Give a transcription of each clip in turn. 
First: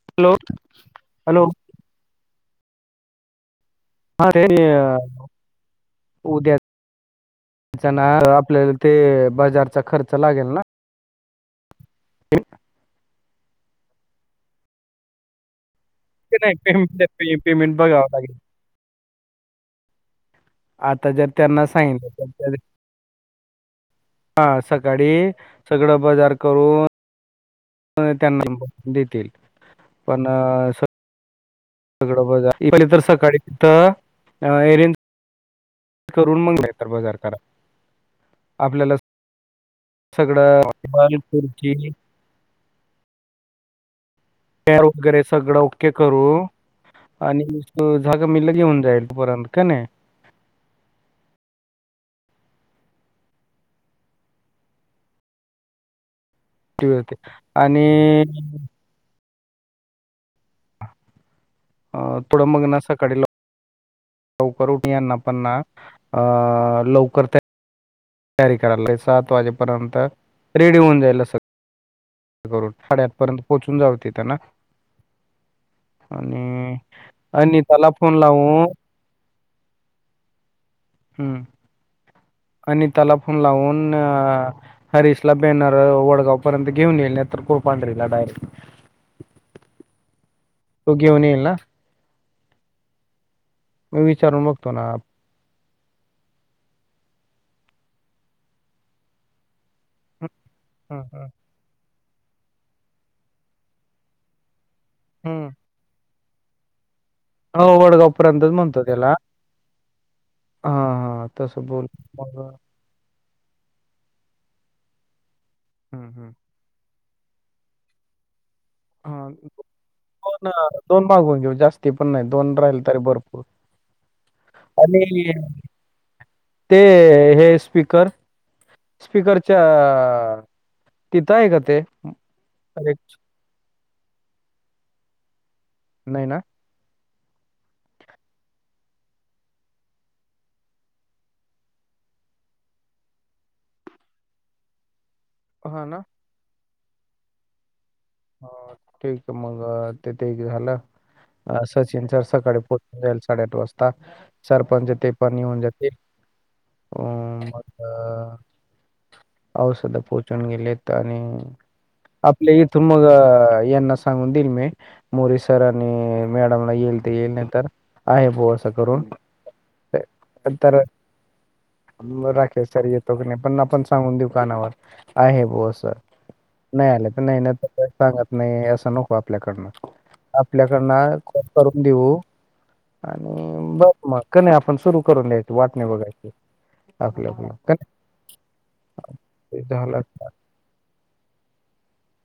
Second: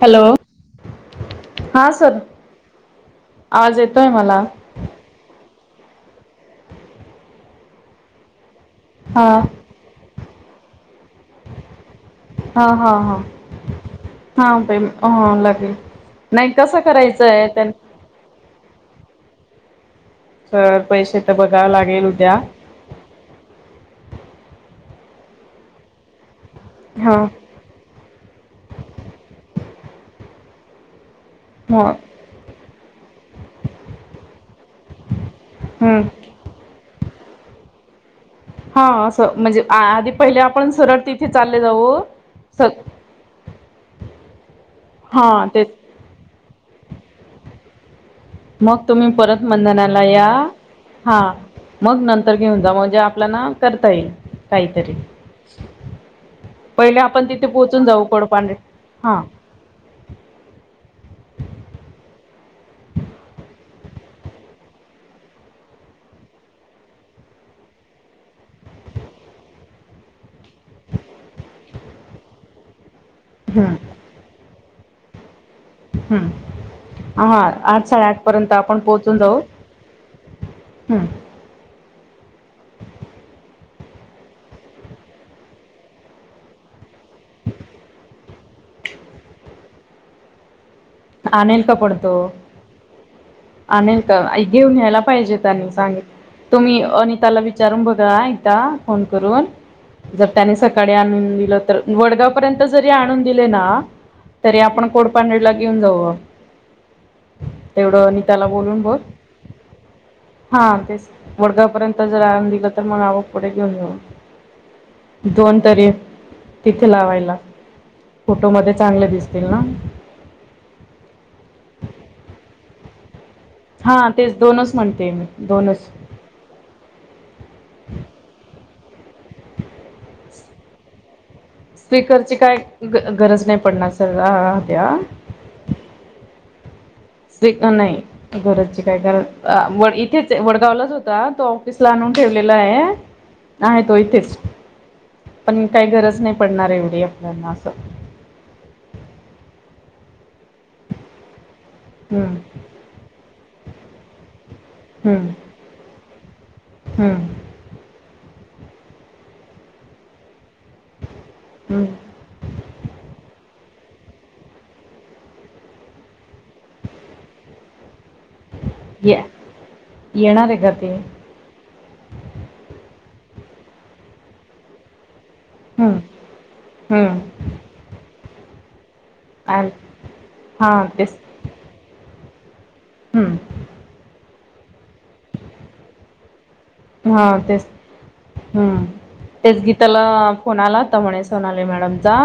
Hello, hello हा sir आवाज येत हां उद्या ना आपलं. [unintelligible] ते हां बजारचा खर्च लागेल ना. हा हा हा हा ह, लागेल. नाही कसं, करायचंय त्यांन बगाव लागेल. सर आता पैसे जर तर त्यांना बघावं लागेल सांगलं उद्या तर, हा सकाळी सगळं बाजार करून. हा. त्यांना देतील. पण स्व हां सगळं बघा. पहिले तर सकाळी तिथं एरन, हं [unintelligible] तर बाजार करा. आपल्याला हां असं म्हणजे, आधी पहिले सगळं आपण सरळ टेबल तिथे चाले खुर्ची जाऊ स र वगैरे हां सगळं तेच ओके करू आणि जागा मिललं घेऊन जाईल तपर्यंत काय नाही. काया हा मग नंतर घेऊन जा म्हणजे आपल्या ना करता येईल काहीतरी पहिले आपण तिथे पोहोचून जाऊ आणि कडपाां हा अ थोडं मग ना सकाळी लवकर लवकर उठयाना पणना अ लवकर त्या तॅरी करायला सात वाजेपर्यंत रेडी होऊन जायला. कर साडेआठ पर्यंत हं पोहोचून जाऊते त्यांना हम्म हा आठ अनिताला फोन साडेआठ पर्यंत लावून आपण पोहोचून जाऊ. हम् आणि त्याला फोन लावून. हरीश ला बॅनर वडगाव पर्यंत घेऊन येईल नाही तर कुळपांढरीला डायरेक्ट [unintelligible] येईल ना आणल का पडतो आणल मी का विचारून बघतो घेऊन ना या्यायला पाहिजे. सांगल तुम्ही अिताला विचारून बघा एकदा फोन करून. जर त्यानी सकाळी आणून हम्म दिलं. वडगाव पर्यंत जरी आणून दिले ना तरी आपण कोडपडला घेऊन जाऊ हो वडगाव तेवढं नीताला पर्यंतच बोलून म्हणतो बर. त्याला हा तेच तसं वडगाव बोल पर्यंत जर मग आराम दिला. तर मग आवं पुढे घेऊन जाेऊ दोन तरी हम्म हम्म तिथे लावायला फोटो म चांगले दिसतील हा ना. दोन दोन मागून घेऊ जास्ती पण नाही दोन राहिल तरी भरपूर हा तेच दोनच आणि म्हणते मी दोनच ते हे स्पीकर स्पीकरच्या तिथं आहे का ते स्वीकरची काय अरे गरज नाही पडणार सर द्या. नाही ना शक नाही. घरजचे काय कारण व इथेच वडगावलाच होता तो ऑफिसला आणून ठेवलेला आहे. आहे तो इथेच पण हा काही ना गरज नाही पडणार एवढी आपल्याना असं. हो ठीक मग तेथ एक झालं. अ सचिन सर हम्म सकाळी पोहचून जाईल साडेआठ वाजता. सरपंच येते हम्म पण निऊन जाते. हम्म अ औसध पोहोचून गेलेत आणि हम्म आपले इ तुमग येना सांग होणल मे मोरी सर आणि मॅडमला येईल ते येईल नाही तर आहे बोवा सकत करून या येणार आहे का तर ते राखे सर येतो की नाही पण आपण सांगून दुकानावर आहे. हो सर हम्म नाही आलं तर नाही हम्म नाही तर काही सांगत नाही असं नक आ आपल्याकडन हां आपल्याकड तेच करून देऊ हम्म आणि ब मग क नाही आपण सुरू करून द्यायची वाटणी बघायची. हा आपल्या आपलं तेच का नाही हम्म ते तेच झालं गीताला कोणाला तर म्हणे सोनाले मॅडम जा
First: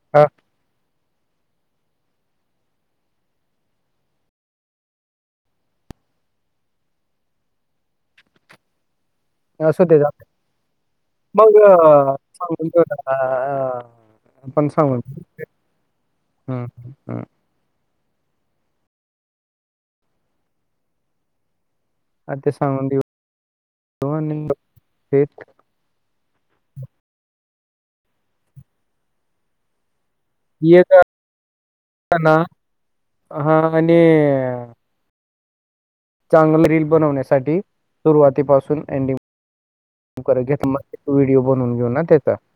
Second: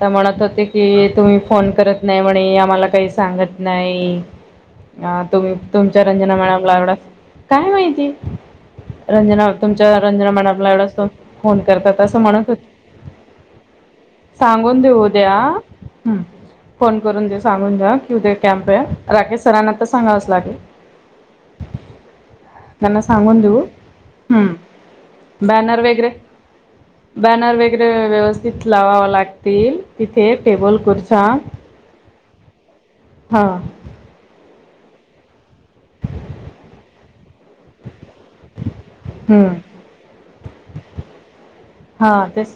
तर हा, म्हणत होते. की तुम्ही फोन करत नाही म्हणे आम्हाला काही सांगत नाही. अ तुम तुमच्या रंजना मॅडमला एवढा काय माहिती रंजना असू दे तुमच्या जा. रंजना मॅडमला एवढा मग फोन करतात अं, अस म्हणत सांगून होती. देऊ ना, अं, आपण सांगून देऊ उद्या ह हम्म, फोन हम्म. करून देस सांगून द्या की उद्या कॅम्प आहे. राकेश सरांना तर सांगावच लागेल. हा, ते सांगून देऊ त्यांना सांगून देऊ. आणि ते हम्म बॅनर वगैरे बॅनर वगैरे व्यवस्थित लावावे लागतील. तिथे टेबल खुर्च्या येताना हा [unintelligible] चांगली रील बनवण्यासाठी सुरुवात पासून एंडिंग हम्म मग व्हिडिओ बनवून घेऊ ना हा त्याचा. तेच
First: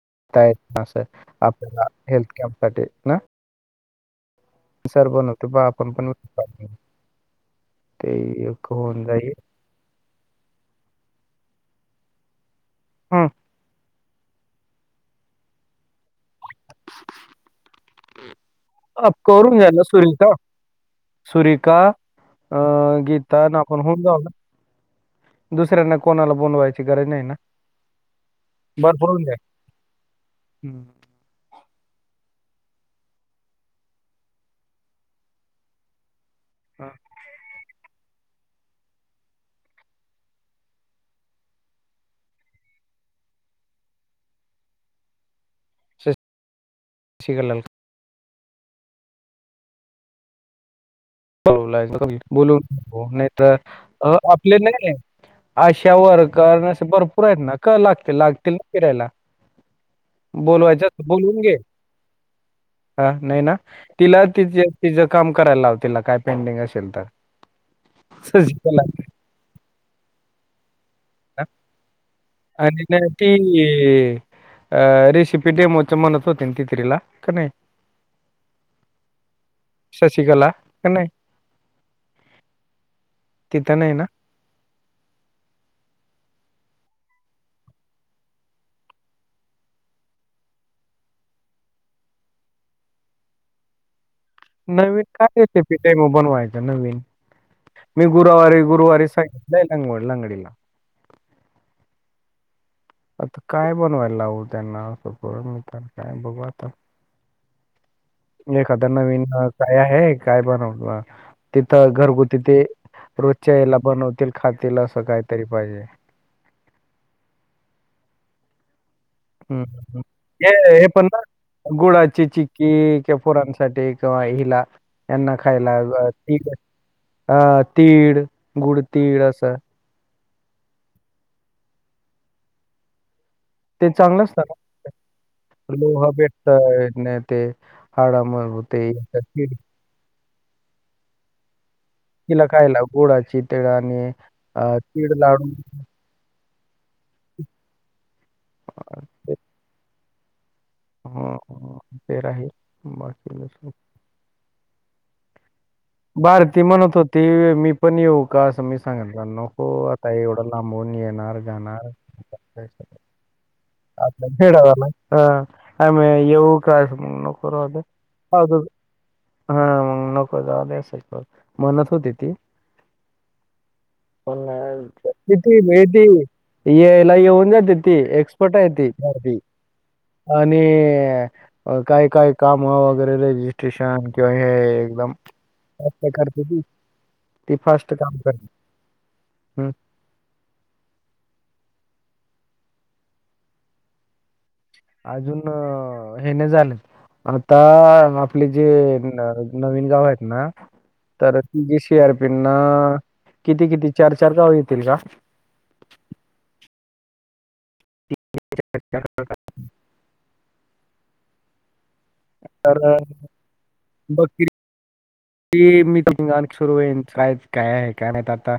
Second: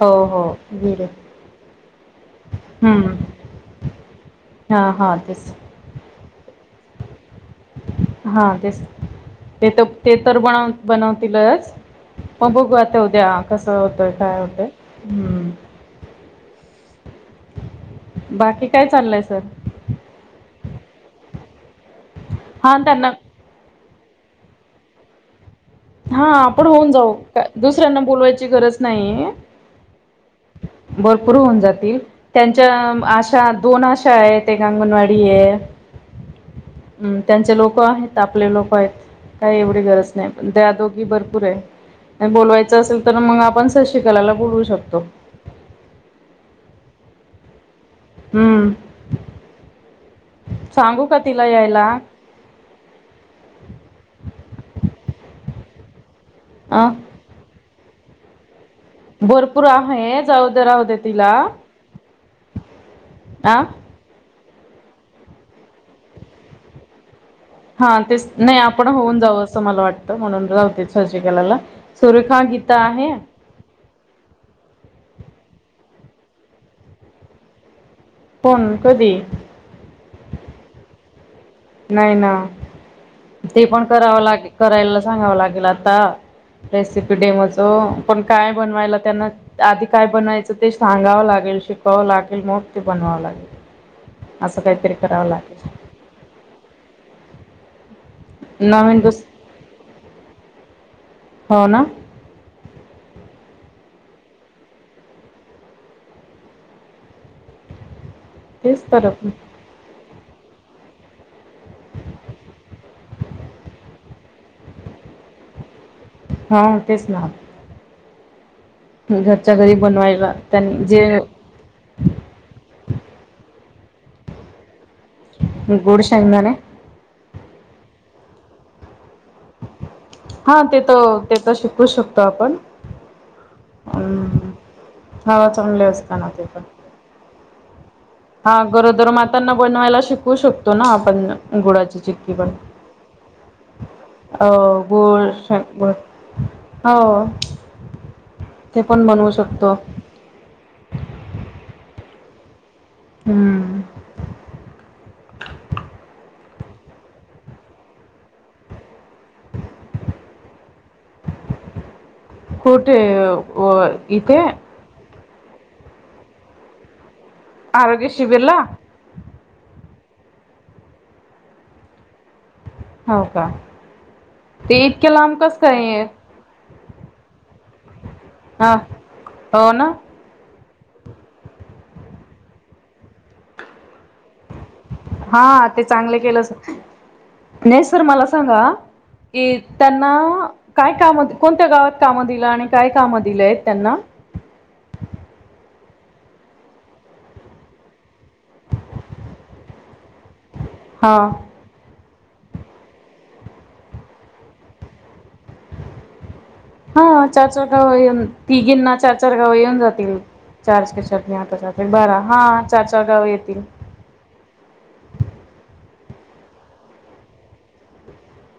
हो य हो व्हिडिओ आपल्याला हेल्थ कॅम्प साठी हम्म ना हा सर हा तेच आपण पण ते हा एक तेच होऊन जाईल ते तर ते तर बनव बनवतीलच मग बघू आता. ते हं. उद्या कस होतय काय होतय. हम्म [inaudible] बाकी काय अफ चाललंय सर करून घ्या ना सुरिता. सुरिका अ हा त्यांना गी तर आपण होऊन जाऊ ना. दुसऱ्यांना हा कोणाला आपण बोलवायची होऊन गरज जाऊ नाही ना. का दुसऱ्यांना बोलवायची गरज भरपूर होऊन नाहीये जाईल. [inaudible] भरपूर होऊन जातील. त्यांच्या आशा दोन आशा आहेत. एक अंगणवाडी आहे. हम्म त्यांचे लोक आहेत. आपले लोक आहेत. काही एवढी गरज नाही. द्या दोघी भरपूर आहे. बोलवायच असेल तर मग आपण शशिकलाला बोलवू शकतो. [unintelligible] हम्म सांगू का तिला. यायला बोलायच बोलून नाही तर आपले नाही आशावर कारण असे अं, भरपूर आहेत ना. का लागतील लागतील फिरायला भरपूर आहे जाऊ दे बोलवायच राहू दे तिला बोलवून घे. हा नाही ना. आ तिला ति तिच काम करायला लाव तिला काय पेंडिंग असेल तर. हा तेच नाही सजिकल आपण आहे होऊन जाऊ अस मला वाटत. म्हणून राहू दे. शशिकलाला सुरेखा, गीता आहे. ये अ रेसिपी डेमोच म्हणत होती ना तीतरीला. का नाही. पण कधी. शशीकला क नही. नाही ना ते तिथं पण नाही ना कराव लागेल करायला सांगाव लागेल आता. रेसिपी डेमोच पण काय बनवायला त्यांना आधी काय बनायच ते सांगाव लागेल शिकवाव लागेल मग ते बनवाव लागेल. असं काहीतरी नवीन करावं काढ रेसिपी. लागेल डेमो बनवायच नवीन. मी गुरुवारी नवीन गुरुवारी दुस सांगितल लागवड लंगडी. हो ना आता काय बनवायला लावू त्यांना. काय बघू आता. एकाद तेच तर नवीन काय आहे. काय बनवू पण आता. तिथ घरगुती ते रोजच्या याला बनवतील खातील अस कायतरी पाहिजे. हा तेच ना, घरच्या हम् हम घरी हम बनवायला हे त्यांनी हे पण जे ना गुळाची चिक्की कि फोरांसाठी किंवा हिला यांना खायला गोड ती शेंगदाणे अ तीळ गुडतीळ असं हा तिथं ते तर शिकू शकतो आपण ते चांगलं असतं हवा का चांगले लोह असताना ते भेटत पण अन ते हाडं हा मजबूत आहे. गरोदर मातांना तिळ बनवायला शिकवू शकतो ना आपण गुळची चक्की. तिला हं खायला गुळाची तीळ आणि अ, तीळ लाडू गोड बरं हो ते पण बनवू शकतो. ह ह ते राहीलं बाकी बसलो. हम्म [inaudible] भारती म्हणतं होती, मी पण येऊ का असं सांगितलं नको आता एवढं लांबवून येणार जाणार हो व हा येऊ काय नको आरोग्य शिबिरला [unintelligible] हा मग नको जाऊ द्या म्हणतं होती ती हो का, पण नाही ते आली इतक्या लांब कस का काय इथं यायला येऊन जाते ती कुठं हाय हा ती भारती हो ना आणि काय काय काम वगैरे रजिस्ट्रेशन हे एकदम हा ते चांगलं केलं ती फास्ट काम करते. की हम्म त्यांना काय काम कोणत्या गावात काम दिलं आणि काय कामं दिलंय त्यांना अजून हे नाही झालं आता आपले जे नवीन गाव आहेत ना तर हा गी स आर पि ना किती किती चार चार गाव येतील का? हो चार चार गावं येणं तीघीनां चार चार चार गाव येऊन जातील, चार एके चार दोन आठ त्रिक बारा हा चार चार गावं येतील बाकी ती मी तिथंग सुरू होईन काय काय आहे का नाही आता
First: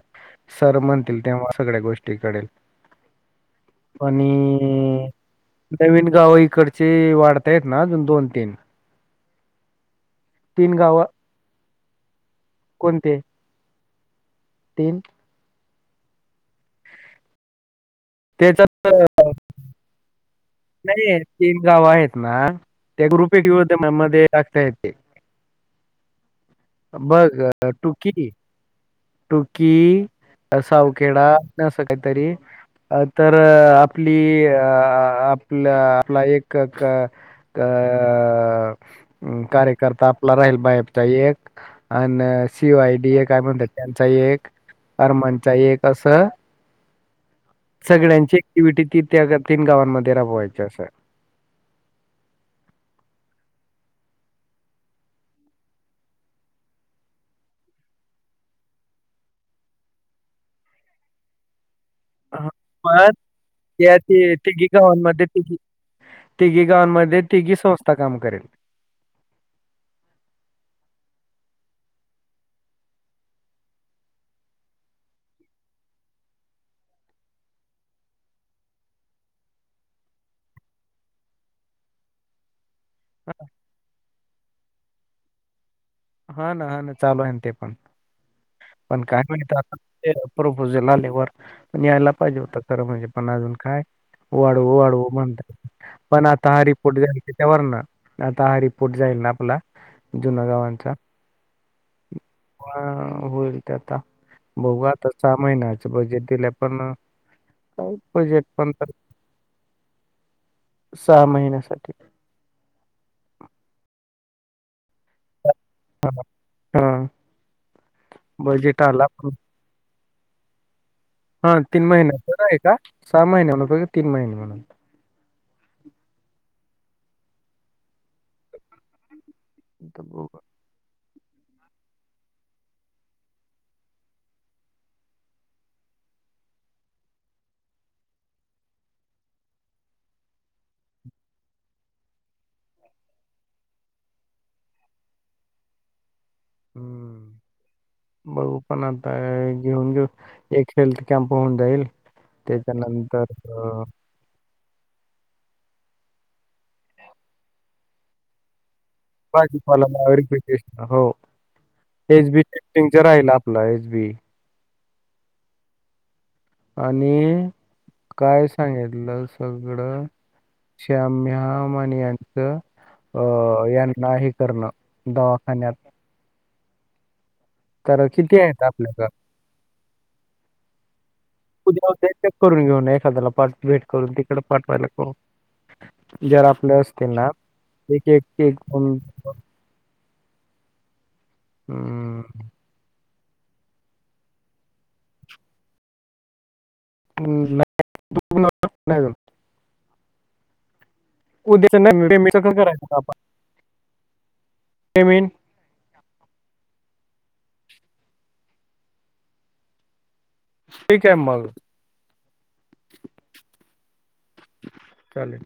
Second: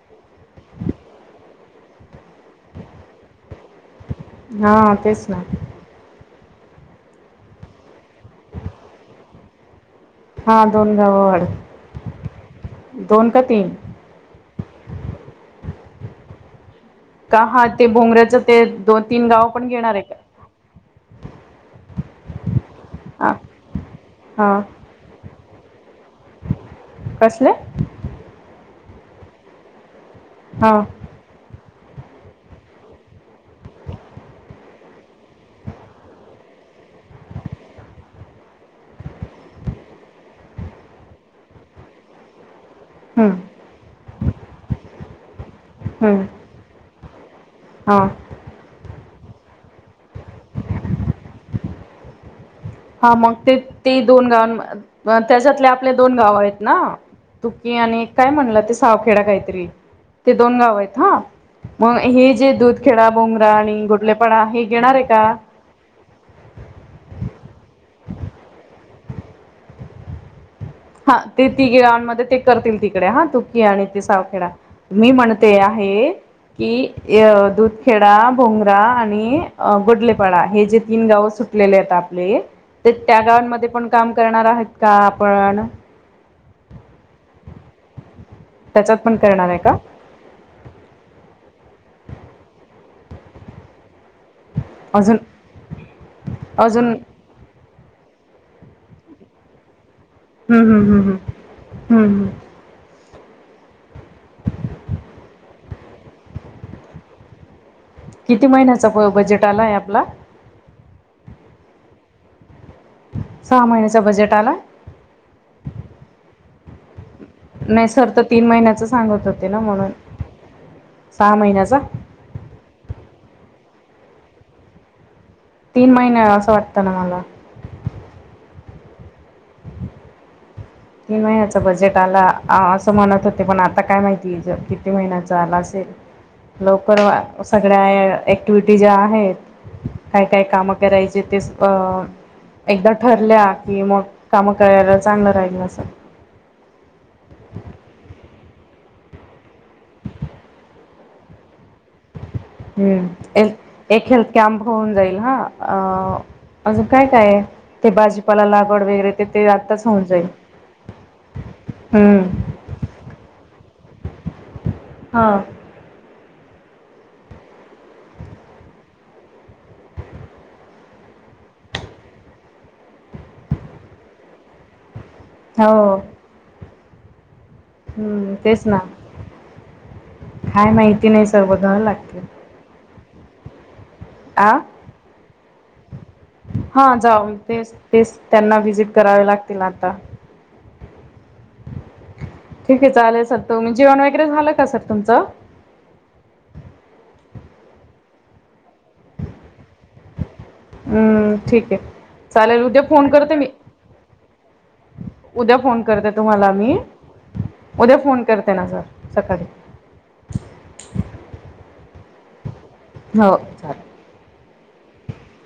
सर म्हणतील तेव्हा सगळ्या गोष्टी कळेल. आणी हा तेच ना नवीन गाव इकडचे वाढतायेत ना अजून दोन तीन हा दोन गाव वाड कोणते दोन का तीन? तीन. का हा ते भोंगऱ्याचं ते त्याच्यात दोन तीन गाव पण घेणार आहे का? नाही तीन गाव आहेत ना त्या हा ग्रुप ए मध्ये हा लागताय. बघ कसले तूकी किती. टुकी, हा सावखेडा असं काहीतरी अ तर आपली अ आपल्या आपला एक अ अ कार्यकर्ता आपला राहील बायपचा एक आणि शिवाय हम्म एक आहे म्हणतात त्यांचा एक अर्मनचा एक हम्म असं हा सगळ्यांची ऍक्टिव्हटी ती त्या तीन गावांमध्ये राबवायची असं. हा मग ते तेी दोन गावां त्याच्यातले आपले दोन गाव आहेत ना तुकीी आणि काय म्हणलं ते सावखेडा काहीतरी ते दोन गाव आहेत हा मग हे हां, जे दूधखेड पण बोंगरा आणि त्या ती गोटलेपाडा हे घेणार आहे गावांमध्ये का? तिघी गावांमध्ये तिघी संस्था काम करेल हा ते ती ग गावां मध्ये ते करतील तिकडे हा तुकी आणि ते सावखेडा मी म्हणते आहे कि दुधखेडा भोंगरा आणि गोटलेपाडा हे जे तीन गावं सुट ले आहेत आपले ते त्या गावांमध्ये पण काम करणार आहेत का? आपण हा ना हा ना चालू आहे ते पण त्याच्यात पण काय करणार माहित आहे आ का ते प्रपोझल आले वर पण यायला पाहिजे होत खरं म्हणजे पण अजून काय वाढवू वाढवू अजून म्हणतात पण आता हा अजून रिपोर्ट जाय त्याच्यावर ना आता हा रिपोर्ट जाईल ना आपला जुना हम् हम् गावांचा हम् हम् हम् हम्म होईल ते आता बघू आता सहा महिन्याच बजेट दिलय पण काय बजेट किती? पण तर महिन्याचा बजेट आलाय आपला सहा महिन्या साठी सहा महिन्याच बजेट आला हा हा नाही सर तर तीन बजेट महिन्याच आला सांगत पण होते ना म्हणून सहा हा महिन्याचा तीन महिन्या आहे का? सहा महिन्या म्हत तीन महिने म्हणून तीन महिने असं वाटतं ना मला आता बघू तीन महिन्याच बजेट आला असं म्हणत होते पण आता काय माहिती किती महिन्याचा आला असेल लवकर सगळ्या ऍक्टिव्हटी ज्या आहेत काय काय कामं करायचे ते अ एकदा ठरल्या की मग कामं करायला चांगलं राहिलं हम्म बघऊ पण आता घेऊन घेऊन एक हेल्थ कॅम्प होऊन जाईल त्याच्यानंतर हम्म अ, एक खे कॅम्प होऊन जाईल हा अ अजून काय काय? ते भाजीपाला लागवड वगैरे ते ते भाजीपाला आत्ताच होऊन जाईल ऑरगॅनिक टेस्ट हो एच बी हम्म टेस्टिंगच राहील आपलं एच बी हां आणि काय सांगितितलं सगळं श्याम्या माण यांचं अ यांना हे करणं द हो तर हम्म किती आहेत? तेच ना आपल्याकडं काय माहिती नाही सर बघावं लागतील उद्या करून घेऊन एक हजारला पास्ट वेट करून तिकड पाठवाय लागतो हां जाऊन तेच एक तेच एक एक त्यांना व्हिजिट दोन करावे लाग तिला आता.. अं, की तिचं आलंय सद तुम्ही जेवण वगैरे झालं का सर तुमचं हं [inaudible] न्हाय गेलो हम्म ठीक आहे उद्याचं नाही पेमेंटचं कसं चालेल उद्या करायचं फोन आपण? करते मी पेमेंट उद्या फोन करते तुम्हाला मी, उद्या फोन करते ना सर सकाळी. ठीक आहे मग. हो चालेल. चालेल.